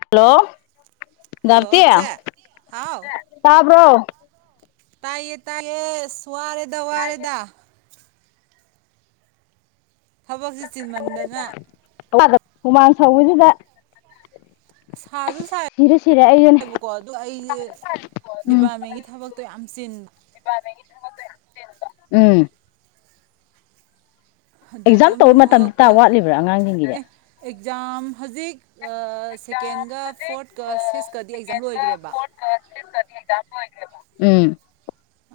Hello hello ꯆꯦ ꯍꯥꯎ ꯇꯕ꯭ꯔꯣ ꯇꯥꯏꯌꯦ ꯇꯥꯏꯌꯦꯁ ꯋꯥꯔꯦꯗ ꯋꯥꯔꯦꯗ ꯊꯕꯛꯁꯦ ꯆꯤꯟꯃꯟꯗꯅ ꯍꯨꯃꯥꯡ ꯁꯧꯕꯁꯤꯗ ꯁꯥꯗꯣ ꯁꯤꯔꯦ ꯁꯤꯔꯦ ꯑꯩꯁꯨꯅꯦ ꯁꯥꯕꯀꯣ ꯑꯗꯨꯗ ꯑꯩꯁꯦ ꯎꯝ ꯗꯤꯄꯥꯔꯠꯃꯦꯟꯒꯤ ꯊꯕꯛꯇꯣ ꯌꯥꯝ ꯆꯤꯟꯕ ꯎꯝ ꯑꯗ ꯑꯦꯛꯖꯥꯝ ꯑꯗꯨꯝ ꯇꯧꯕ ꯃꯇꯝꯗꯤ ꯊꯣꯛꯂꯛꯄ ꯇꯥ ꯋꯥꯠꯂꯤꯕ꯭ꯔꯥ ꯑꯦ ꯑꯉꯥꯡꯁꯤꯡꯒꯤꯗꯤ ꯑꯦꯛꯖꯥꯝ ꯍꯧꯖꯤꯛ ꯁꯦꯀꯦꯟꯒ ꯐꯣꯔꯠꯀ ꯁꯤꯛꯁꯀꯗꯤ ꯑꯦꯛꯖꯥꯝ ꯂꯣꯏꯈ꯭ꯔꯦꯕ ꯎꯝ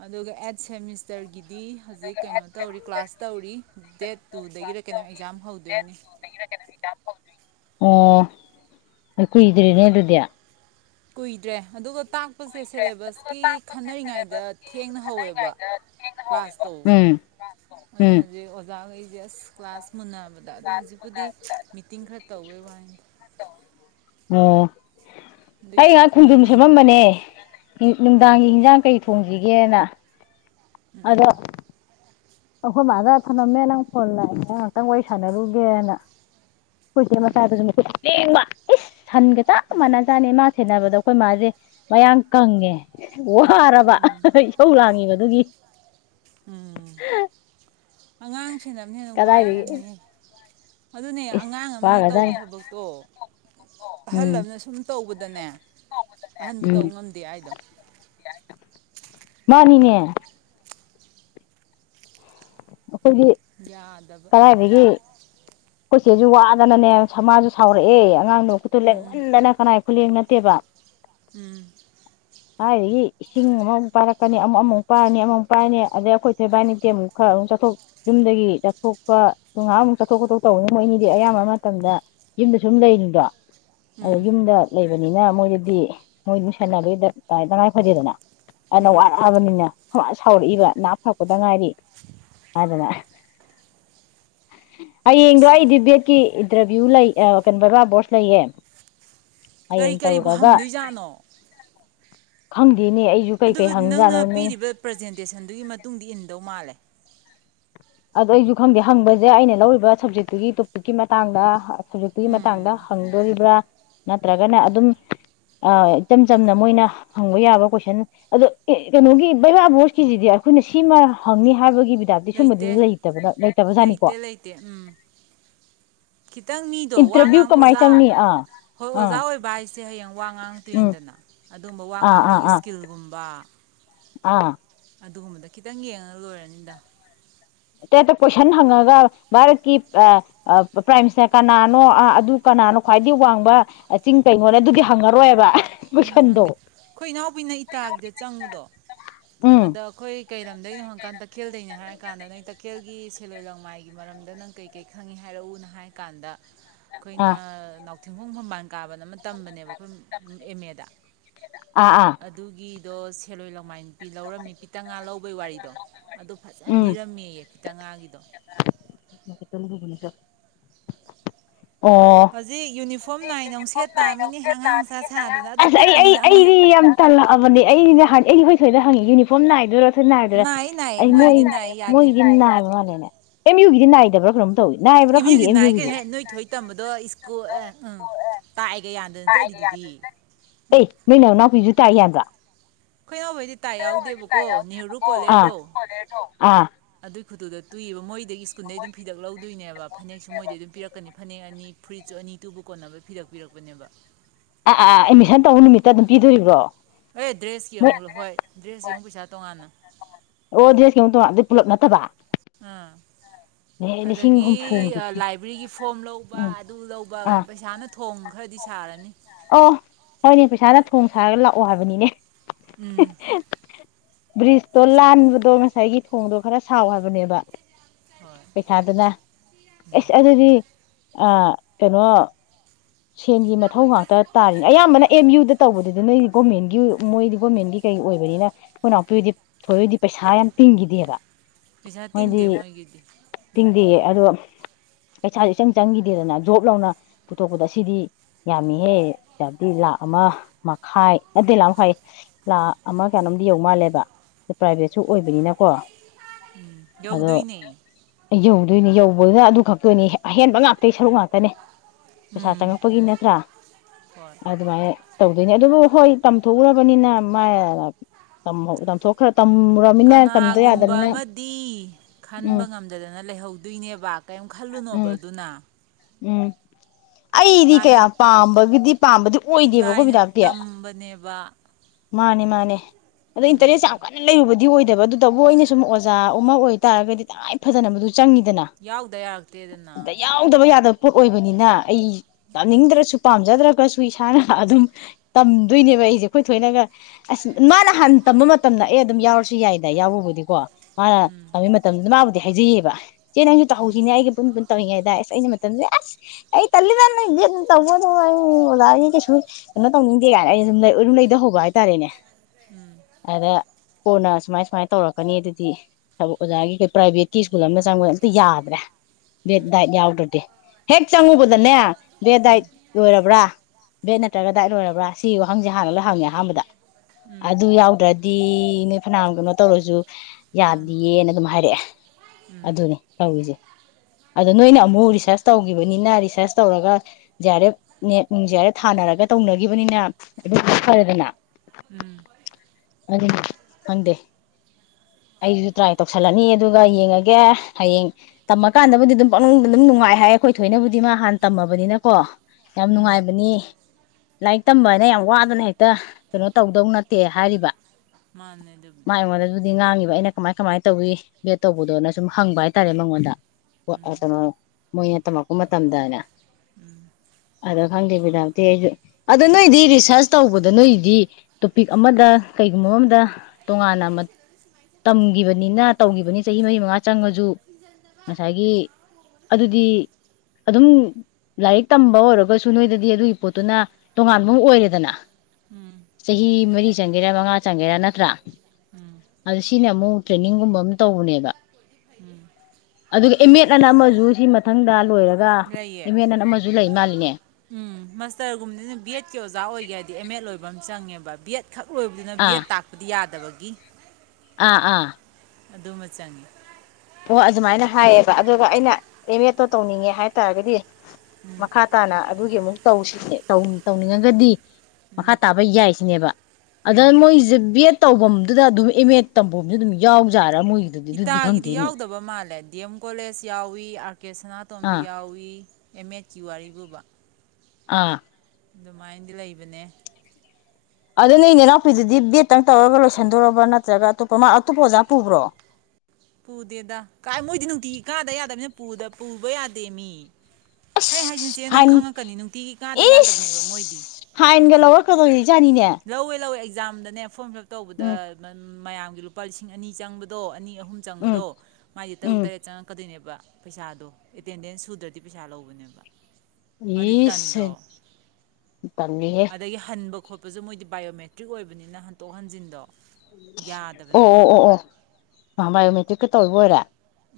ꯑꯗꯨꯒ ꯑꯩꯠ ꯁꯦꯃꯤꯁꯇꯔꯒꯤꯗꯤ ꯍꯧꯖꯤꯛ ꯀꯩꯅꯣ ꯇꯧꯔꯤ ꯀ꯭ꯂꯥꯁ ꯇꯧꯔꯤ ꯗꯦꯠ ꯇꯨꯗꯒꯤꯔ ꯀꯩꯅꯣ ꯑꯦꯛꯖꯥꯝ ꯍꯧꯗꯣꯏꯅꯤ ꯑꯣ ꯑꯩ ꯀꯨꯏꯗ꯭ꯔꯤꯅꯦ ꯑꯗꯨꯗꯤ ꯀꯨꯏꯗ꯭ꯔꯦ ꯑꯗꯨꯒ ꯇ ꯇꯛꯄꯁꯦ ꯁꯦꯂꯦꯕꯁꯀꯤ ꯈꯟꯅꯔꯤꯉꯩꯗ ꯊꯦꯡꯅ ꯍꯧꯋꯦꯕ ꯀ꯭ꯂꯥꯁꯇꯧ ꯎꯝ ꯑꯗꯨꯅ ꯎꯝ ꯍꯧꯖꯤꯛ ꯑꯣꯖꯥꯈꯩ ꯌꯦꯁ ꯀ꯭ꯂꯥꯁ ꯃꯅꯥꯕ ꯁꯥꯠꯃ ꯇꯧꯕꯩ ꯋꯥꯅꯤꯗ ꯑꯣ ꯑꯗꯨꯒꯤ ꯑꯩ ꯁꯨꯝ ꯉꯥꯏꯍꯥꯛ ꯈꯟꯅ ꯈꯣꯡꯗ꯭ꯔꯨꯝ ꯅꯩꯅꯕ ꯁꯦꯝꯃꯝꯕꯅꯦ ꯎꯝ ꯅꯨꯡꯗꯥꯡꯒꯤ ꯍꯤꯟꯖꯥꯡ ꯀꯩ ꯊꯣꯡꯁꯤꯒꯦ [inaudible] [inaudible] ꯑꯗꯣ ꯎꯝ ꯑꯩꯈꯣꯏ ꯃꯥꯗ ꯊꯝꯂꯝꯝꯃꯦ ꯅꯪ ꯐꯣꯟꯜ ꯂꯥꯛꯑꯦ ꯉ ꯉꯍꯥꯛꯇꯪ ꯋꯥꯔꯤ ꯁꯥꯟꯅꯔꯨꯒꯦꯅ ꯑꯩꯈꯣꯏ ꯆꯦ ꯃꯆꯥꯗꯁꯨ ꯃꯈꯨꯠ [inaudible] ꯁꯟꯒ ꯆꯞ ꯃꯥꯟꯅꯖꯅꯤ ꯃꯥ ꯁꯦꯟꯅꯕꯗ ꯑꯩꯈꯣꯏ ꯃꯥꯁꯦ ꯃꯌꯥꯡ ꯀꯪꯉꯦ ꯋꯥꯔꯕ ꯎꯝ ꯏꯁꯧ ꯂꯥꯡꯉꯤꯕ ꯑꯗꯨꯒꯤ ꯎꯝ ꯑꯉꯥꯡ ꯁꯦꯟꯅꯕꯅ ꯍꯦꯟꯅ ꯋꯥꯏ ꯀꯗꯥꯏꯗꯒꯤ ꯍꯥꯏꯕꯅꯤ ꯑꯗꯨꯅꯦ ꯏꯁ ꯑꯉꯥꯡ ꯑꯃꯅ ꯇꯧꯕ ꯋꯥꯒ꯭ꯔꯖꯥꯠꯅꯤ ꯊꯕꯛꯇꯣ ꯎꯝ ꯑꯍꯜꯅ ꯁꯨꯝ ꯇꯧꯕꯗꯅꯦ ꯑꯍꯟꯕ ꯎꯝ ꯇꯧ ꯉꯝꯗꯦ ꯍꯥꯏꯗꯣ ꯃꯥꯅꯤꯅꯦ ꯑꯩꯈꯣꯏꯗꯤ ꯌꯥꯗꯕ ꯀꯔꯥꯏꯗꯒꯤ ꯑꯩꯈꯣꯏꯆꯦꯁꯨ ꯋꯥꯗꯅꯅꯦ ꯃꯥꯁꯨ ꯁꯥꯎꯔꯛꯑꯦ ꯑꯉꯥꯡꯗꯣ ꯈꯨꯜꯇꯣ ꯎꯝ ꯂꯦꯡꯃꯟꯗꯅ ꯀꯅꯥꯏ ꯈꯨꯂꯦꯡ ꯇꯦꯕ ꯎꯝ ꯀꯥꯢꯗꯒꯤ ꯏꯁꯤꯡ ꯑꯃꯃꯨꯛ ꯄꯥꯏꯔꯛꯀꯅꯤ ꯑꯃꯨꯛ ꯑꯃꯃꯨꯛ ꯄꯥꯏꯔꯅꯤ ꯑꯃꯃꯨꯛ ꯄꯔꯅꯤ ꯑꯗꯩ ꯑꯩꯈꯣꯏ ꯊꯣꯏ ꯏꯕꯥꯏꯅꯤꯁꯦꯃꯨꯛ ꯈꯔ ꯑꯃꯨꯛ ꯊꯣꯛ ꯌꯨꯝꯗꯒꯤ ꯆꯠꯊꯣꯛꯄ ꯉ ꯉꯍꯥ ꯑꯃꯨꯛ ꯆꯠꯊꯣꯛ ꯈꯣꯠꯇꯣꯛ ꯇꯧꯕꯅꯤ ꯃꯣꯏ ꯑꯅꯤꯗꯤ ꯑꯌꯥꯝꯕ ꯃꯇꯝꯗ ꯌꯨꯝꯗ ꯁꯨꯝ ꯂꯩꯅꯤꯗꯣ ꯑ ꯎꯝ ꯌꯨꯝꯗ ꯂꯩ ꯑꯣꯏꯕꯅꯤꯅ ꯃꯣꯏꯗꯗꯤ ꯃꯣꯏ ꯗꯨꯝꯁꯦꯟꯅꯕ ꯇꯉꯥꯏ ꯐꯗꯦꯗꯅ ꯑꯅ ꯎꯝ ꯋꯥꯠꯔꯛꯑꯕꯅꯤꯅ ꯁꯥꯎꯔꯛꯏꯕ ꯅꯥ ꯐꯔꯛꯄꯗ ꯉꯥꯏꯔꯤ ꯍꯥꯏꯗꯅ ꯍꯌꯦꯡꯗꯣ ꯁꯤꯌꯥ ꯑꯩ ꯗꯤ ꯕꯦꯠꯀꯤ ꯟꯇꯚꯌꯨ ꯂꯩ ꯀꯩ ꯕꯩꯕꯥ [unintelligible] ꯂꯩꯌꯦ ꯍꯌꯦꯡ ꯀꯔꯤ ꯀꯔꯤꯕꯨ ꯍꯪꯗꯣꯏꯖꯥꯠꯅꯣ ꯈꯪ ꯑꯗꯨꯕꯨꯗꯤ ꯅꯪꯅ ꯄꯤꯔꯤꯕ ꯄ꯭ꯔꯖꯦꯟꯇꯦꯁꯟꯗꯨꯒꯤ ꯃꯇꯨꯡ ꯏ ꯗꯧ ꯃꯥꯜꯂꯦ ꯑꯗꯣ ꯑꯩꯁꯨ ꯈꯪꯗꯦ ꯍꯪꯕꯁꯦ ꯑꯩꯅ ꯂꯧꯔꯤꯕ ꯁꯞꯖꯦꯛꯇꯨꯒꯤ ꯇꯣꯄꯤꯛꯀꯤ ꯃꯇꯥꯡꯗ ꯁꯕꯖꯦꯛꯇꯨꯒꯤ ꯃꯇꯥꯡꯗ ꯎꯝ ꯍꯪꯉ ꯗꯣꯔꯤꯕꯔꯥ ꯅꯠꯇ꯭ꯔꯒꯅ ꯑꯗꯨꯝ ꯏꯆꯝ ꯆꯝꯅ ꯃꯣꯏꯅ ꯍꯪꯕ ꯌꯥꯕ ꯀꯣꯏꯁꯟ ꯑꯗꯣ ꯀꯩꯅꯣꯒꯤ ꯕꯩꯔꯥ ꯕꯣꯁꯀꯤꯁꯤꯗꯤ ꯑꯩꯈꯣꯏꯅ ꯁꯤꯃ ꯍꯪꯅꯤ ꯍꯥꯏꯕꯒꯤ ꯁꯨꯝꯕꯗꯤ ꯇꯦ ꯂꯩꯇꯕ ꯂꯩꯇꯕꯖꯥꯠꯅꯤꯀꯣ ꯂꯩꯇꯦ ꯂꯩꯇꯦ ꯎꯝ ꯈꯤꯇꯪ ꯃꯤ ꯗꯣ ꯋꯥ ꯏꯟꯇꯔꯚꯤꯌꯨ ꯉꯥꯡ ꯀꯃꯥꯏ ꯑꯣꯖꯥ ꯆꯪꯅꯤ ꯑꯥ ꯍꯣꯏ ꯑꯥ ꯑꯣꯖꯥ ꯑꯣꯏꯕ ꯍꯥꯏꯁꯦ ꯍꯌꯦꯡ ꯋꯥ ꯉꯥꯡ ꯎꯝ ꯇꯨꯏꯗꯅ ꯑꯗꯨꯒꯨꯝꯕ ꯋꯥ ꯑꯥ ꯑꯥ ꯉꯥꯡꯕꯒꯤ ꯑꯥ ꯏꯁꯀꯤꯜꯒꯨꯝꯕ ꯑꯥ ꯑꯗꯨꯒꯨꯝꯕꯗ ꯈꯤꯇꯪ ꯌꯦꯡꯉꯒ ꯂꯣꯏꯔꯅꯤꯗ ꯀꯣꯏꯁꯟ ꯍꯪꯉꯒ ꯚꯥꯔꯠꯀꯤ ꯄ꯭ꯔꯥꯏꯝ ꯃꯤꯅꯤꯁꯇꯔ ꯀꯅꯥꯅꯣ ꯑꯗꯨ ꯀꯅꯥꯅꯣ ꯈ꯭ꯋꯥꯏꯗꯒꯤ ꯋꯥꯡꯕ ꯆꯤꯡ ꯀꯩꯅꯣ ꯑꯗꯨꯒꯤ ꯍꯪꯉꯔꯣꯏꯕ ꯎꯝ ꯀꯣꯏꯁꯟꯗꯣ ꯍꯪꯗꯦ ꯑꯩꯈꯣꯏ ꯏꯅꯥꯎꯄꯤꯅ ꯏꯇꯥꯒꯤꯗ ꯆꯪꯉꯨꯗꯣ ꯎꯝ ꯑꯗ ꯑꯩꯈꯣꯏ ꯀꯩ ꯂꯝꯝꯗꯏꯅꯣ ꯍꯪꯀꯥꯟꯗ ꯇꯈꯦꯜꯗꯩꯅ ꯍꯥꯏꯔ ꯀꯥꯟꯗ ꯅꯪ ꯇꯈꯦꯜꯒꯤ ꯈꯦꯜꯂꯣꯏ ꯂꯣꯡꯃꯥꯏꯒꯤ ꯃꯔꯝꯗ ꯅꯪ ꯀꯩꯀꯩ ꯈꯪꯉꯤ ꯍꯥꯏꯔꯛꯎꯅ ꯍꯥꯏ ꯀꯥꯟꯗ ꯑꯩꯈꯣꯏꯅ ꯑꯥ ꯊꯦꯡꯈꯣꯡ ꯐꯝꯕꯥꯜ ꯀꯥꯕꯗ ꯇꯝꯕꯅꯦꯕ ꯑꯩꯈꯣꯏ ꯑꯦꯝ ꯃꯦꯗ ꯑꯥ ꯑꯥ ꯑꯗꯨꯒꯤ ꯑꯗꯣ ꯁꯦꯜꯂꯣꯏ ꯂꯣꯡꯃꯥꯏ ꯅꯨꯄꯤ ꯂꯧꯔꯝꯃꯤ ꯄꯤꯇ ꯉꯥ ꯂꯧꯕꯩ ꯋꯥꯔꯤꯗꯣ ꯑꯗꯣ ꯐꯖꯟ ꯎꯝ ꯂꯤꯔꯝꯃꯦꯌꯦ ꯄꯤꯇ ꯉꯥꯒꯤꯗꯣ [inaudible] ꯑꯣ [inaudible] ꯍꯧꯖꯤꯛ ꯌꯨꯅꯤꯐꯣꯔꯝ ꯅꯥꯏꯅ ꯑꯃꯨꯛ ꯁꯦꯠ ꯇꯥꯃꯤꯅꯦ ꯑꯉꯥꯡ ꯃꯆꯥ ꯁꯥꯗꯅ ꯑꯗꯣ ꯑꯁ ꯑꯩ ꯄꯤꯛꯄꯅꯤꯅ ꯑꯉꯥꯡ ꯑꯩꯗꯤ ꯌꯥꯝ ꯇꯜꯂꯛꯑꯕꯅꯦ ꯑꯩꯗꯤ ꯍꯥꯏ ꯑꯩꯗꯤ ꯑꯩꯈꯣꯢ ꯊꯣꯏꯗ ꯍꯪꯉꯤ ꯌꯨꯅꯤꯐꯣꯝ ꯅꯥꯗꯣꯏꯔꯣ ꯅꯥꯗ꯭ꯔ ꯅꯥꯏꯌꯦ ꯅꯥꯏꯌꯦ ꯑꯩ ꯃꯣꯏ ꯃꯣꯏꯒꯤꯗꯤ ꯅꯥꯏ ꯌꯥꯗꯦ ꯃꯣꯏꯒꯤꯗꯤ ꯅꯥꯕ ꯃꯥꯜꯂꯦꯅꯦ ꯑꯦꯝ ꯌꯨꯒꯤꯗꯤ ꯅꯥꯏꯗꯕ꯭ꯔꯥ ꯀꯩꯅꯣꯝ ꯇꯧꯏ ꯅꯥꯏꯕ꯭ꯔꯥ ꯑꯦꯝ ꯈꯪꯗꯦ ꯌꯨꯒꯤ ꯅꯥꯏ ꯌꯨꯒꯤꯁꯨ ꯀꯩꯅꯣꯍꯦ ꯅꯣꯏ ꯊꯣꯏ ꯇꯝꯕꯗꯣ ꯏꯁꯀꯨꯜ ꯎꯝ ꯇꯥꯢꯒ [inaudible] ꯑꯦ ꯅꯣꯢ ꯅꯅꯥꯎꯄꯤꯖꯨ ꯇꯥꯢ ꯌꯥꯟꯕ꯭ꯔꯣ ꯈꯣꯏ ꯅꯥꯎꯕꯩꯗꯤ ꯇꯥꯢ ꯌꯥꯎꯗꯦꯕꯀꯣ ꯅꯦꯍꯔꯨ ꯑꯥ ꯑꯥ ꯀꯣꯂꯦꯔꯗꯣ ꯑꯥ ꯑꯗꯨꯏ ꯈꯨꯇꯨꯗ ꯇꯨꯏꯕ ꯃꯣꯏ ꯗꯒꯤ ꯁ꯭ꯀꯨꯟꯗꯩ ꯑꯗꯨꯝ ꯐꯤꯗꯛ ꯂꯧꯗꯣꯢꯅꯦꯕ ꯐꯅꯦꯛꯁꯨ ꯃꯣꯏꯗꯩ ꯑꯗꯨꯝ ꯄꯤꯔꯛꯀꯅꯤ ꯐꯅꯦꯛ ꯑꯅꯤ ꯐꯨꯔꯤꯠꯁꯨ ꯑꯅꯤ ꯇꯨꯕ ꯀꯣꯟꯅꯕꯩ ꯐꯤꯗꯛ ꯄꯤꯔꯛꯄꯅꯦꯕ ꯑꯥ ꯑꯥ ꯑꯦꯗꯃꯤꯁꯟ ꯇꯧꯕ ꯅꯨꯃꯤꯠꯇ ꯑꯗꯨꯝ ꯄꯤꯗꯣꯔꯤꯕ꯭ꯔꯣ ꯑꯦ ꯗ꯭ꯔꯦꯁꯀꯤ ꯃꯣꯏ ꯑꯃꯨꯛ ꯂꯧ ꯍꯣꯏ ꯗ꯭ꯔꯦꯁꯀꯤ ꯑꯃꯨꯛ ꯄꯩꯁꯥ ꯇꯣꯡꯉꯥꯟꯅ ꯑꯣ ꯗ꯭ꯔꯦꯁꯀꯤ ꯑꯃꯨꯛ ꯇꯣꯡꯉꯥꯟ ꯑꯗꯨ ꯄꯨꯂꯞ ꯅꯠꯇꯕꯥ ꯑꯝ ꯑꯗꯒꯤ ꯍꯨꯝꯐꯨꯃꯨꯛꯇꯤ ꯊꯤ ꯂꯥꯏꯕ꯭ꯔꯦꯔꯤꯒꯤ ꯐꯣꯝ ꯂꯧꯕ ꯎꯝ ꯑꯗꯨ ꯂꯧꯕ ꯑꯥ ꯀꯥꯏ ꯄꯩꯁꯥꯅ ꯊꯣꯡ ꯈꯔꯗꯤ ꯁꯥꯔꯅꯤ ꯑꯣ ꯍꯣꯏꯅꯦ ꯄꯩꯁꯥꯅ ꯊꯣꯡ ꯁꯥꯔꯒ ꯂꯥꯛꯑꯣ ꯍꯥꯏꯕꯅꯤꯅꯦ ꯎꯝ [inaudible] ꯕ꯭ꯔꯤꯁꯇꯣ ꯄꯩꯁꯥ ꯂꯟꯕꯗꯣ ꯉꯁꯥꯏꯒꯤ ꯊꯣꯡꯗꯣ ꯈꯔ ꯁꯥꯎ ꯍꯥꯏꯕꯅꯦꯕ ꯍꯣꯏ ꯄꯩꯁꯥꯗꯨꯅ ꯏꯁ ꯑꯗꯨꯗꯤ ꯑ ꯀꯩꯅꯣ ꯁꯦꯟꯒꯤ ꯃꯊꯧ ꯉꯥꯛꯇ ꯇꯥꯔꯦꯅꯦ ꯑꯌꯥꯝꯕꯅ ꯑꯦꯝ ꯌꯨꯗ ꯇꯧꯕꯅꯤꯗ ꯅꯣꯏꯗꯤ ꯒꯣꯔꯃꯦꯟꯒꯤ ꯃꯣꯏꯗꯤ ꯒꯣꯔꯃꯦꯟꯒꯤ ꯀꯩ ꯑꯣꯏꯕꯅꯤꯅ ꯈꯣꯏ ꯅꯥꯎꯕꯤꯍꯣꯏꯗꯤ ꯊꯣꯏꯅꯗꯤ ꯄꯩꯁꯥ ꯌꯥꯝ ꯇꯤꯡꯒꯤꯗꯦꯕ ꯄꯩꯁꯥ ꯃꯣꯏꯗꯤ ꯇꯤꯡꯗꯦ ꯃꯣꯏꯒꯤꯗꯤ ꯇꯤꯡꯗꯤꯌꯦ ꯑꯗꯣ ꯄꯩꯁꯥꯁꯨ ꯏꯆꯪ ꯆꯪꯒꯤꯗꯦꯗꯅ ꯖꯣꯕ ꯂꯥꯎꯅ ꯄꯨꯊꯣꯛꯄꯗ ꯁꯤꯗꯤ ꯌꯥꯝꯃꯤꯍꯦ ꯌꯥꯕꯗꯤ ꯂꯥꯈ ꯑꯃ ꯃꯈꯥꯏ ꯅꯠꯇꯦ ꯂꯥꯛ ꯑꯝ ꯃꯈꯥꯏ ꯑꯌꯦ ꯂꯥꯛ ꯑꯃ ꯀꯌꯥꯅꯣꯝꯗꯤ ꯌꯧ ꯃꯥꯜꯂꯦꯕ ꯄ꯭ꯔꯥꯏꯚꯦꯠꯁꯨ ꯑꯣꯏꯕꯅꯤꯅꯀꯣ ꯎꯝ ꯑꯗꯣ ꯌꯧꯗꯣꯏꯅꯦ ꯌꯧꯗꯣꯏꯅꯦ ꯌꯧꯕꯗꯨꯗ ꯑꯗꯨ ꯈꯛ ꯗꫭꯏꯅꯤ ꯑꯍꯦꯟꯕ ꯉꯥꯛꯇꯒꯤ ꯁꯔꯨꯛ ꯉꯥꯛꯇꯅꯦ ꯄꯩꯁꯥ ꯎꯝ ꯆꯪꯉꯛꯄꯒꯤ ꯅꯠꯇ꯭ꯔꯥ ꯍꯣꯏ ꯑꯗꯨꯃꯥꯏꯅ ꯇꯧꯗꯣꯏꯅꯦ ꯑꯗꯨꯕꯨ ꯍꯣꯏ ꯇꯝꯊꯣꯛꯎꯔꯕꯅꯤꯅ ꯃꯥꯏ ꯑ ꯇꯝꯍꯧ ꯇꯝꯊꯣꯛꯈ꯭ꯔ ꯇꯝꯃꯨꯔꯃꯤꯅ ꯇꯝꯗ ꯀꯅꯥꯒꯨꯝꯕ ꯌꯥꯗꯕꯅꯤꯅ ꯑꯃꯗꯤ ꯈꯟꯕ ꯎꯝ ꯉꯝꯗꯗꯅ ꯂꯩꯍꯧꯗꯣꯏꯅꯦꯕ ꯀꯩꯝ ꯈꯜꯂꯨꯅꯣꯕ ꯎꯝ ꯑꯗꯨꯅ ꯎꯝ ꯑꯩꯗꯤ ꯂꯥꯏꯅ ꯀꯌꯥ ꯄꯥꯝꯕꯒꯤꯗꯤ ꯄꯥꯝꯕꯗꯤ ꯑꯣꯏꯗꯦꯕꯀꯣ ꯂꯥꯏꯅ ꯕꯤꯗꯥꯄꯇꯤ ꯇꯝꯕꯅꯦꯕ ꯃꯥꯅꯦ ꯃꯥꯅꯦ ꯑꯗꯣ ꯏꯟꯇꯔꯦꯁ ꯌꯥꯝ ꯀꯟꯅ ꯂꯩꯔꯨꯕꯗꯤ ꯑꯣꯏꯗꯕ ꯑꯗꯨ ꯇꯧꯕ ꯑꯣꯏꯅ ꯁꯨꯝ ꯑꯣꯖꯥ ꯑꯃ ꯑꯣꯏꯇꯥꯥꯔꯒꯗꯤ ꯇꯉꯥꯏ ꯐꯗꯅ ꯃꯗꯨ ꯆꯪꯉꯤꯗꯅ ꯌꯥꯎꯗ ꯌꯥꯔꯛꯇꯦꯗꯅ ꯑꯗ ꯌꯥꯎꯗꯕ ꯌꯥ ꯅ ꯄꯣꯠ ꯑꯣꯏꯕꯅꯤꯅ ꯑꯩ ꯇꯝꯅꯤꯡꯗ꯭ꯔꯁꯨ ꯄꯥꯝꯖꯗ꯭ꯔꯒꯁꯨ ꯏꯁꯥꯅ ꯑꯗꯨꯝ ꯇꯝꯗꯣꯏꯅꯦꯕ ꯑꯩꯁꯦ ꯑꯈꯣꯏ ꯊꯣꯏꯅꯒ ꯑꯁ ꯃꯥꯅ ꯍꯥꯟꯅ ꯇꯝꯕ ꯃꯇꯝꯗ ꯑꯩ ꯑꯗꯨꯝ ꯌꯥꯎꯔꯁꯨ ꯌꯥꯏꯌꯦꯅ ꯑꯩ ꯌꯥꯎꯕꯕꯨꯗꯤꯀꯣ ꯃꯥꯅ ꯎꯝ ꯇꯝꯃꯤ ꯃꯇꯝꯗꯨ ꯃꯥ ꯗꯤ ꯍꯥꯏꯖꯩꯌꯦꯕ ꯆꯦ ꯅꯪꯖꯨ ꯇꯧꯍꯧꯖꯤꯅꯦ ꯑꯩꯒ ꯄꯨꯟ ꯄꯨꯟ ꯇꯩꯏꯉꯥꯏꯗ ꯏꯁ ꯑꯩꯅ ꯇꯝꯗꯨꯗ ꯑꯁ ꯑꯩ ꯇꯜꯂꯤ ꯗ ꯅꯪ ꯕꯦꯠ ꯅꯨꯡ ꯇꯧꯕꯒꯗꯣ [unintelligible] ꯑꯩ ꯀꯩꯁꯨ ꯀꯩꯅꯣ ꯇꯧꯅꯤꯡꯗꯦ ꯀꯥꯏꯅ ꯑꯩꯅ ꯎꯔꯨ ꯂꯩꯗꯍꯧꯕ ꯍꯥꯏꯇꯥꯔꯦꯅꯦ ꯎꯝ ꯑꯗ ꯀꯣꯟꯅ ꯁꯨꯃꯥꯏ ꯁꯨꯃꯥꯏꯅ ꯇꯧꯔꯛꯀꯅꯤ ꯗꯨꯗꯤ ꯊꯕꯛ ꯑꯣꯖꯥꯒꯤ ꯀꯩ ꯄ꯭ꯔꯥꯏꯚꯦꯠꯀꯤ ꯁ꯭ꯀꯨꯜ ꯑꯃꯗ ꯆꯪꯕꯗ ꯑꯝꯇ ꯌꯥꯗ꯭ꯔꯦ ꯕꯦꯠ ꯎꯝ ꯗꯥꯏꯠ ꯌꯥꯎꯗ꯭ꯔꯗꯤ ꯍꯦꯛ ꯆꯪꯉꯨꯕꯗꯅꯦ ꯕꯦꯠ ꯗꯥꯏꯠ ꯎꯝ ꯂꯣꯏꯔꯕ꯭ꯔꯥ ꯕꯦꯠ ꯅꯠꯇ꯭ꯔꯒ ꯗꯥꯏꯠ ꯂꯣꯏꯔꯕ꯭ꯔꯥ ꯁꯤꯒꯤ ꯋꯥꯍꯪ ꯑꯪꯁꯦ ꯍꯥꯟꯅ ꯂꯣꯏ ꯍꯪꯉꯦ ꯑꯍꯥꯟꯕꯗ ꯎꯝ ꯑꯗꯨ ꯌꯥꯎꯗ꯭ꯔꯗꯤ ꯅꯦ ꯐꯟꯌꯥꯝ ꯀꯩꯅꯣ ꯇꯧꯔꯁꯨ ꯃꯥꯅꯤ ꯌꯥꯗꯤꯌꯦꯅ ꯑꯗꯨꯝ ꯍꯥꯏꯔꯛꯑꯦ ꯎꯝ ꯑꯗꯨꯅꯤ ꯇꯧꯔꯤꯁꯦ ꯑꯗꯣ ꯅꯣꯏꯅ ꯑꯃꯨꯛ ꯔꯤꯁꯔꯁ ꯇꯧꯒꯤꯕꯅꯤꯅ ꯔꯤꯁꯔꯁ ꯇꯧꯔꯒ ꯖꯦ ꯑꯥꯔ ꯑꯦꯐ ꯅꯦꯠ ꯅꯨꯡ ꯖ ꯑꯥꯔ ꯑꯦꯐ ꯊꯥꯅꯔꯒ ꯇꯧꯅꯈꯤꯕꯅꯤꯅ ꯑꯗꯨꯅ ꯃꯨꯛ ꯐꯔꯦꯗꯅ ꯎꯝ ꯑꯗꯨꯅꯤ ꯈꯪꯗꯦ ꯑꯩꯁꯨ ꯇ꯭ꯔꯥꯏ ꯇꯧꯁꯜꯂꯅꯤ ꯑꯗꯨꯒ ꯌꯦꯡꯉꯒꯦ ꯍꯌꯦꯡ ꯇꯝꯃꯀꯥꯟꯗꯕꯨꯗꯤ ꯑꯗꯨꯝ ꯄꯪꯅꯨꯡꯗ ꯑꯗꯨꯝ ꯅꯨꯡꯉꯥꯏ ꯍꯥꯏ ꯑꯈꯣꯏ ꯊꯣꯏꯅꯕꯨꯗꯤ ꯃꯥ ꯍꯥꯟꯅ ꯇꯝꯃꯕꯅꯤꯅꯀꯣ ꯌꯥꯝ ꯎꯝ ꯅꯨꯡꯉꯥꯏꯕꯅꯤ ꯂꯥꯏꯛ ꯇꯝꯕ ꯑꯥꯏꯅ ꯌꯥꯝ ꯋꯥꯗꯅ ꯍꯦꯛꯇ ꯀꯩꯅꯣ ꯇꯧꯗꯧ ꯅꯠꯇꯦ ꯍꯥꯏꯔꯤꯕ ꯃꯥꯅꯦ ꯃꯥꯥ ꯑꯗꯨꯕꯨꯗꯤ ꯑꯩꯉꫭꯟꯗꯕꯨꯗꯤ ꯉꯥꯡꯉꯤ ꯑꯩꯅ ꯀꯃꯥꯏ ꯀꯃꯥꯏ ꯇꯧꯋꯤ ꯕꯦꯠ ꯇꯧꯕꯗꯣꯅ ꯁꯨꯝ ꯍꯪꯕ ꯍꯥꯏꯇꯥꯔꯦ ꯃꯉꯣꯟꯗ ꯑꯥ ꯀꯅꯣ ꯃꯣꯏꯅ ꯇꯝꯃꯛꯄ ꯃꯇꯝꯗꯅ ꯑꯗ ꯈꯪꯗꯦ ꯕꯤꯗꯥꯞꯇꯤ ꯑꯩꯖꯨ ꯑꯗꯣ ꯅꯣꯏꯗꯤ ꯔꯤꯁꯔꯁ ꯇꯧꯕꯗ ꯅꯣꯏꯗꯤ ꯇꯣꯄꯤꯛ ꯑꯃꯗ ꯀꯩꯒꯨꯝꯕ ꯑꯝꯗ ꯇꯣꯉꯥꯟꯅ ꯃꯠ ꯇꯝꯒꯤꯕꯅꯤꯅ ꯇꯧꯒꯤꯕꯅꯤ ꯆꯍꯤ ꯃꯔꯤ ꯃꯉꯥ ꯆꯪꯉꯖꯨ ꯉꯁꯥꯏꯒꯤ ꯑꯗꯨꯗꯤ ꯑꯗꯨꯝ ꯂꯥꯏꯔꯤꯛ ꯇꯝꯕ ꯑꯣꯏꯔꯒꯁꯨ ꯅꯣꯏꯗꯗꯤ ꯑꯗꯨꯒꯤ ꯄꯣꯠꯇꯨꯅ ꯇꯣꯉꯥꯟꯕꯝ ꯑꯣꯏꯔꯦꯗꯅ ꯎꯝ ꯆꯍꯤ ꯃꯔꯤ ꯆꯪ ꯒꯦꯔꯥ ꯃꯉꯥ ꯆꯪꯒꯦꯔꯥ ꯅꯠꯇ꯭ꯔꯥ ꯎꯝ ꯑꯗꯨ ꯁꯤꯅ ꯑꯃꯨꯛ ꯇ꯭ꯔꯦꯅꯤꯡꯒꯨꯝꯕꯝ ꯇꯧꯕꯅꯦꯕ ꯎꯝ ꯑꯗꯨꯒ ꯑꯦꯃꯦꯠ ꯑꯅ ꯑꯃꯖꯨ ꯁꯤ ꯃꯊꯪꯗ ꯂꯣꯏꯔꯛ ꯂꯩꯌꯦ ꯎꯝ ꯃꯥꯁꯇꯔꯒꯨꯝꯕꯅꯤ ꯕꯤ ꯑꯦꯗꯀꯤ ꯑꯣꯖꯥ ꯑꯣꯏꯒꯦ ꯍꯥꯏꯗꯤ ꯑꯦꯝ ꯃꯦꯗ ꯂꯣꯏ ꯕꯝ ꯆꯪꯉꯦꯕ ꯕꯤ ꯑꯦꯗ ꯈꯛ ꯂꯣꯏꯕꯗꯨꯅ ꯑꯥ ꯕꯦꯠ ꯇꯥꯛꯄꯗꯤ ꯌꯥꯠ ꯗꯕꯒꯤ ꯑꯥ ꯑꯥ ꯑꯗꯨꯃ ꯆꯪꯉꯤ ꯑꯣ ꯑꯗꯨꯃꯥꯏꯅ ꯍꯥꯏꯌꯦꯕ ꯑꯗꯨꯒ ꯑꯩꯅ ꯑꯦꯝ ꯃꯦꯠꯇꯣ ꯇꯧꯅꯤꯡꯉꯦ ꯍꯥꯏꯇꯥꯔꯒꯗꯤ ꯎꯝ ꯃꯈꯥ ꯇꯥꯅ ꯑꯠ ꯗꯨꯒꯤ ꯑꯃꯨꯛ ꯇꯧꯁꯤꯅꯦ ꯇꯧ ꯇꯧꯅꯤꯡꯉꯒꯗꯤ ꯃꯈꯥ ꯎꯝ ꯇꯥꯕ ꯌꯥꯏꯁꯤꯅꯦꯕ ꯑꯗ ꯎꯝ ꯃꯣꯏꯒꯤꯖꯦ ꯕꯤ ꯑꯦꯗ ꯇꯧꯕꯝꯗꯨꯗ ꯑꯗꯨꯝ ꯑꯦꯝ ꯑꯦꯗ ꯇꯝꯕꯣꯝ ꯖꯨ ꯗꯨꯝ ꯌꯥꯎꯖꯥꯔꯥ ꯃꯣꯏꯒꯤ ꯗꯨꯗꯤ ꯗꯨꯗꯤ ꯈꯪꯗꯅꯤ ꯗꯕ ꯃꯥꯜꯂꯦ ꯗꯤ ꯑꯦꯝ ꯀꯣꯂꯦꯖ ꯌꯥꯎꯋꯤ ꯑꯥꯔ ꯀꯦ ꯁꯅꯥꯇꯣꯝꯕꯤ ꯑꯥ ꯌꯥꯎꯋꯤ ꯑꯦꯝ ꯃꯦꯠ ꯀꯤ ꯋꯥꯔꯤꯕꯨꯕ ꯑꯥ ꯑꯗꯨꯃꯥꯏꯟꯗꯤ ꯂꯩꯕꯅꯦ ꯑꯗꯨꯅꯦꯅꯥꯎꯄꯤꯗꯨꯗꯤ ꯕꯦꯠꯇꯪ ꯇꯧꯔꯒ ꯂꯣꯏꯁꯤꯟꯗꯣꯔꯕ ꯅꯠꯇ꯭ꯔꯒ ꯑꯇꯣꯞꯄ ꯃꯥ ꯑꯇꯣꯞꯄ ꯑꯣꯖꯥ ꯄꯨꯕ꯭ꯔꯣ ꯄꯨꯗꯦꯗ ꯀꯥꯏ ꯃꯣꯏꯗꯤ ꯅꯨꯡꯇꯤ ꯀꯥꯗ ꯌꯥꯗꯝꯅꯤꯅ ꯄꯨꯕ ꯌꯥꯗꯦ ꯃꯤ ꯑꯩ ꯍꯥꯏꯖꯤꯟ ꯆꯦ ꯅꯪ ꯐꯥꯏꯟ ꯈꯪꯉꯛꯀꯅꯤ ꯅꯨꯡꯇꯤꯒꯤ ꯀꯥꯗ ꯏꯁ ꯌꯥꯗꯕꯅꯦꯕ ꯃꯣꯏꯗꯤ ꯐꯥꯏꯟꯒ ꯂꯧꯔꯛꯀꯗꯣꯔꯤꯖꯥꯠꯅꯤꯅꯦ ꯂꯧꯋꯦ ꯂꯧꯋꯦ ꯖꯥꯝꯗꯅꯦ ꯐꯣꯝꯐꯤꯂꯞ ꯇꯧꯕꯗ ꯎꯝ [unintelligible] ꯃꯌꯥꯝꯒꯤ ꯂꯨꯄꯥ ꯂꯤꯁꯤꯡ ꯑꯅꯤ ꯆꯪꯕꯗꯣ ꯑꯅꯤ ꯑꯍꯨꯝ ꯎꯝ ꯆꯪꯕꯗꯣ ꯃꯥꯏꯗꯤ ꯇꯔꯨꯛ ꯎꯝ ꯇꯔꯦꯠ ꯆꯪꯉꯛꯀꯗꯣꯏꯅꯦꯕ ꯄꯩꯁꯥꯗꯣ ꯑꯦꯇꯦꯟꯗꯦꯟꯁ ꯁꯨꯗ꯭ꯔꯗꯤ ꯄꯩꯁꯥ ꯂꯧꯕꯅꯦꯕ ꯑꯗꯨꯗꯤ ꯏꯁꯁꯦ ꯇꯟꯗ꯭ꯔꯣ ꯇꯝꯅꯤꯍꯦ ꯕꯨꯖꯨ ꯃꯣꯏꯗꯤ ꯕꯥꯏꯌꯣꯃꯦꯇ꯭ꯔꯤꯛ ꯑꯣꯏꯕꯅꯤꯅ ꯍꯟꯇꯣꯛ ꯍꯟꯖꯤꯟꯗꯣ ꯑꯣ ꯑꯣ ꯌꯥꯗꯕꯅꯦꯕ ꯑꯣ ꯑꯣ ꯃꯥ ꯕꯥꯢꯌꯣꯃꯦꯠ ꯇꯤꯛꯀ ꯇꯧꯏꯕꯣꯏꯔꯦ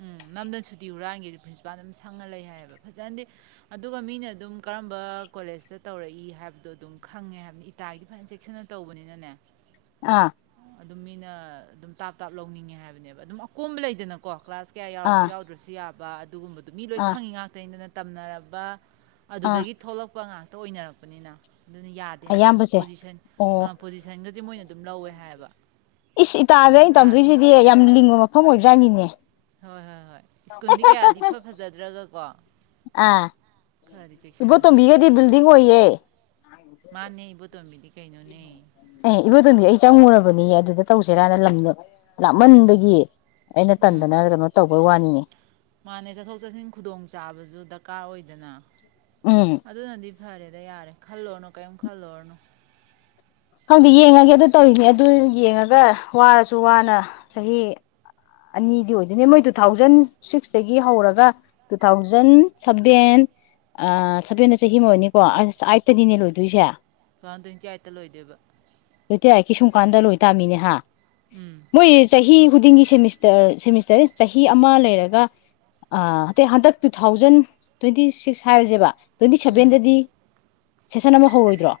ꯎꯝ ꯅꯝꯗ ꯁꯨꯇꯤ ꯍꯨꯔꯥꯟꯒꯦꯖꯨ ꯄ꯭ꯔꯤꯟꯁꯤꯄꯥꯟ ꯗꯨꯝ ꯁꯪꯉ ꯂꯩ ꯍꯥꯏꯌꯦꯕ ꯐꯖꯅꯗꯤ ꯑꯗꯨꯒ ꯃꯤꯅ ꯑꯗꯨꯝ ꯀꯔꯝꯕ ꯀꯣꯂꯦꯖꯇ ꯇꯧꯔꯛꯏ ꯍꯥꯏꯕꯗꯣ ꯑꯗꯨꯝ ꯈꯪꯉꯦ ꯍꯥꯏꯕꯅꯤ ꯏꯇꯥꯒꯤꯗꯤ ꯐꯖꯅ ꯆꯦꯛꯁꯤꯟꯅ ꯇꯧꯕꯅꯤꯅꯅꯦ ꯑꯥ ꯑꯗꯨꯝ ꯃꯤꯅ ꯑꯗꯨꯝ ꯇꯥꯞ ꯇꯥꯞ ꯂꯧꯅꯤꯡꯉꯦ ꯍꯥꯏꯕꯅꯦꯕ ꯑꯗꯨꯝ ꯑꯀꯣꯝꯕ ꯂꯩꯗꯅꯀꯣ ꯀ꯭ꯂꯥꯁ ꯀꯌꯥ ꯌꯥꯎꯁꯨ ꯑꯥ ꯌꯥꯎꯗ꯭ꯔꯁꯨ ꯌꯥꯕ ꯑꯗꯨꯒꯨꯝꯕ ꯃꯤ ꯂꯣꯏ ꯑꯥ ꯈꯪꯉꯤ ꯉꯥꯛꯇꯅꯤꯅ꯫ ꯇꯝꯅꯔꯕ ꯑꯥ ꯑꯗꯨꯗꯒꯤ ꯊꯣꯛꯂꯛꯄ ꯉꯥꯛꯇ ꯑꯣꯏꯅꯔꯛꯄꯅꯤꯅ ꯑꯗꯨꯅ ꯌꯥꯗꯦ ꯍꯥꯏꯕꯅꯦꯕ ꯑꯌꯥꯝꯕꯁꯦ ꯄꯣꯖꯤꯁꯟ ꯑꯣ ꯑꯥ ꯄꯣꯖꯤꯁꯟꯒꯁꯦ ꯃꯣꯏꯅ ꯑꯗꯨꯝ ꯂꯧꯋꯦ ꯍꯥꯏꯌꯦꯕ ꯏꯁ ꯏꯇꯥꯗ ꯃꯣꯏ ꯑꯩꯅ ꯏꯇꯥꯒꯤ꯫ ꯇꯝꯗꯣꯏꯁꯤꯗꯤ ꯌꯥꯝ ꯂꯤꯡꯕ ꯃꯐꯝ ꯑꯣꯏꯕꯖꯥꯠꯅꯤꯅꯦ ꯍꯣꯏ ꯍꯣꯏ ꯍꯣꯏ ꯁ꯭ꯀꯨꯜꯗꯤ ꯀꯌꯥꯗꯤ ꯏꯐꯥ ꯐꯖꯥꯗ꯭ꯔꯒ ꯀꯣ꯫ ꯑꯥ ꯏꯕꯣ ꯆꯦꯛꯁꯤꯟꯕꯅꯦꯕ ꯇꯣꯝꯕꯤꯒꯗꯤ ꯕꯤꯜꯗꯤꯡ ꯑꯣꯏꯌꯦ꯫ ꯃꯥꯅꯦ ꯏꯕꯨ ꯇꯣꯝꯕꯤꯗꯤ ꯑꯦ ꯏꯕꯣꯇꯣꯝꯕꯤ ꯑꯩ ꯆꯪꯉꯨꯔꯕꯅꯤ ꯑꯗꯨꯗ ꯇꯧꯁꯤꯔꯅ ꯂꯝꯗꯣ ꯂꯥꯞꯃꯟꯕꯒꯤ ꯑꯩꯅ ꯎꯝ ꯇꯟꯗꯅ ꯀꯩꯅꯣ ꯇꯧꯕꯩ ꯋꯥꯅꯤ ꯑꯣ ꯃꯥꯅꯦ ꯆꯠꯊꯣꯛ ꯆꯠꯁꯤꯟ ꯈꯨꯗꯣꯡ ꯆꯥꯕꯁꯨ ꯗꯔꯀꯥꯔ ꯑꯣꯏꯗꯅ ꯎꯝ ꯑꯗꯨꯅꯗꯤ ꯐꯔꯦꯗ ꯌꯥꯔꯦ ꯈꯜꯂꯨꯔꯅꯨ ꯀꯔꯤꯝ ꯈꯜꯂꯨꯔꯅꯣ ꯈꯪꯗꯤ ꯌꯦꯡꯉꯒꯦ ꯑꯗꯨ ꯇꯧꯔꯤꯅꯦ ꯑꯗꯨ ꯌꯦꯡꯉꯒ ꯋꯥꯔꯁꯨ ꯋꯥꯅ ꯆꯍꯤ ꯑꯅꯤꯗꯤ ꯑꯣꯏꯗꯣꯏꯅꯦ ꯃꯣꯏ ꯇꯨ ꯊꯥꯎꯖꯟ ꯁꯤꯛꯁꯇꯒꯤ ꯍꯧꯔꯒ ꯇꯨ ꯊꯥꯎꯖꯟ ꯁꯚꯦꯟ ꯑꯥ ꯁꯚꯦꯟꯗ ꯆꯍꯤ ꯑꯃꯅꯤꯀꯣ ꯑꯁ ꯑꯥꯏꯠꯇꯅꯤꯅꯦ ꯂꯣꯏꯗꯣꯏꯁꯦ꯫ ꯇꯨ ꯊꯥꯎꯖꯟ ꯇꯋꯦꯟꯇꯤ ꯑꯥꯏꯠꯇ ꯂꯣꯏꯗꯣꯏꯕ꯫ ꯇꯋꯦꯟꯇꯤ ꯑꯥꯏꯠꯀꯤ ꯁꯨꯝ ꯀꯥꯟꯗ ꯂꯣꯏ ꯇꯥꯝꯃꯤꯅꯦ ꯍꯥꯏ ꯎꯝ ꯃꯣꯏꯁꯦ ꯆꯍꯤ ꯈꯨꯗꯤꯡꯒꯤ ꯁꯦꯃꯤꯁꯇꯔꯥ꯫ ꯁꯦꯃꯤꯁꯇꯔ ꯆꯍꯤ ꯑꯃ ꯂꯩꯔꯒ ꯑ ꯍꯟꯗꯛ ꯇꯨ ꯊꯥꯎꯖꯟ ꯇ꯭ꯋꯦꯟꯇꯤ ꯁꯤꯛꯁ ꯍꯥꯏꯔꯁꯦꯕ ꯇꯋꯦꯟꯇꯤ ꯎꯝ ꯁꯚꯦꯟꯗꯗꯤ꯫ ꯁꯦꯁꯟ ꯑꯃ ꯍꯧꯔꯣꯏꯗ꯭ꯔꯣ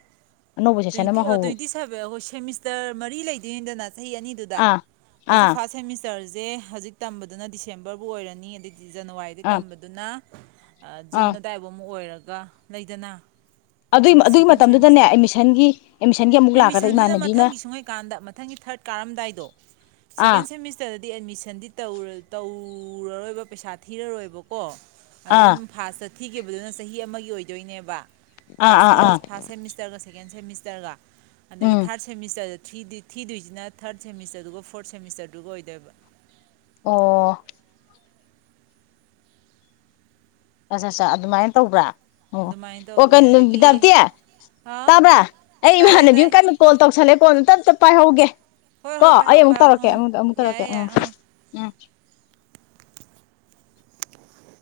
ꯑꯅꯧꯕ ꯁꯦꯁꯟ ꯇ꯭ꯋꯦꯟꯇꯤ ꯑꯃ ꯍꯧ ꯇ꯭ꯋꯦꯟꯇꯤ ꯁꯚꯦꯟ ꯑꯣ ꯁꯦꯃꯤꯁꯇꯔ ꯃꯔꯤ ꯂꯩꯗꯣꯏꯅꯤꯗꯅ ꯆꯍꯤ ꯑꯅꯤꯗꯨꯗ ꯑꯥ ꯍꯧꯖꯤꯛ ꯑꯥ ꯐꯥꯔ ꯁꯦꯃꯤꯁꯇꯔ ꯁꯦ ꯍꯧꯖꯤꯛ ꯇꯝꯕꯗꯨꯅ ꯗꯤꯁꯦꯝꯕꯔꯕꯨ ꯑꯣꯏꯔꯅꯤ ꯑꯗꯩ ꯖꯅꯋꯥꯔꯤꯗꯩ ꯑꯥ ꯇꯝꯕꯗꯨꯅ꯫ ꯖꯨꯟ ꯑꯥ ꯑꯗꯨꯗꯥꯏꯐꯧ ꯑꯃꯨꯛ ꯑꯣꯏꯔꯒ ꯒ ꯂꯩꯗꯅ꯫ ꯑꯗꯨ ꯑꯗꯨꯒꯤ ꯃꯇꯝꯗꯨꯗꯅꯦ ꯑꯦꯠꯃꯤꯁꯟꯒꯤ ꯑꯦꯠꯃꯤꯁꯟꯒꯤ ꯑꯃꯨꯛ ꯂꯥꯛꯀꯗ ꯑꯦꯠꯃꯤꯁꯟꯁꯤꯗ ꯏꯃꯥꯟꯅꯕꯤꯅ ꯃꯊꯪꯒꯤ ꯁꯨꯡꯍꯩꯀꯥꯟꯗ ꯃꯊꯪꯒꯤ ꯊꯥꯔꯠ ꯀꯥꯔꯝꯗꯥꯏꯗꯣ ꯑꯥ ꯁꯦꯀꯦꯟ ꯁꯦꯃꯤꯁꯇꯔꯗ ꯗꯤ ꯑꯦꯗꯃꯤꯁꯟꯗꯤ ꯇꯧꯔꯔꯣꯏꯕ ꯄꯩꯁꯥ ꯊꯤꯔꯔꯣꯏꯕꯀꯣ ꯑꯗꯨꯝ ꯑꯥ ꯐ ꯆ ꯊꯤꯈꯤꯕꯗꯨꯅ ꯆꯍꯤ ꯑꯃꯒꯤ ꯑꯣꯏꯗꯣꯏꯅꯦꯕ ꯑꯥ ꯐꯥꯁ ꯑꯥ ꯑꯥ ꯀꯁ ꯐꯥꯁ ꯍꯦ ꯃꯤꯁꯇꯔꯒꯁ ꯦ ꯎꯠꯇꯔꯒ ꯑꯗꯒꯤ ꯎꯝ ꯊꯥꯔꯠ ꯁꯦꯃꯤꯁꯇꯔꯗ ꯊꯔꯤ ꯊꯤꯗꯣꯏꯁꯤꯅ ꯊꯥꯔꯠ ꯁꯦꯃꯤꯁꯇꯔꯗꯨꯒ ꯐꯣꯔꯠ ꯁꯦꯃꯤꯁꯇꯔꯗꯨꯒ ꯑꯣꯏꯗꯣꯏꯕ ꯑꯣ ꯑ ꯑꯠ ꯑꯗꯨꯃꯥꯏꯅ ꯇꯧꯕ꯭ꯔꯥ ꯑꯣ ꯑꯗꯨꯃꯥꯏꯅ ꯑꯣ ꯇꯧꯕꯅꯦ ꯀꯩꯅꯣ ꯅꯨꯕꯤ ꯑꯗꯒꯤ ꯇꯞꯇꯦ ꯑꯥ ꯇꯥꯕ꯭ꯔꯥ ꯑꯩ ꯇꯥꯏꯌꯦ ꯏꯃꯥꯟꯅꯕꯤ ꯇꯥꯏꯌꯦ ꯑꯃ ꯀꯟꯅꯣ ꯀꯣꯜ ꯇꯧꯁꯜꯂꯦ ꯀꯣꯜ ꯄꯥꯏ ꯍꯒꯦ ꯍꯣꯏ ꯀꯣ ꯍꯣꯏ ꯑꯩ ꯄꯥꯏꯍꯧ ꯑꯃꯨꯛ ꯄꯥꯏꯍꯧ ꯇꯧꯔꯛꯀꯦ ꯎꯝ ꯑꯃꯨꯛ ꯑꯃꯨꯛ ꯇꯧꯔꯛꯀꯦ ꯌꯥꯏꯌꯦ ꯎꯝ ꯌꯥꯏ ꯎꯝ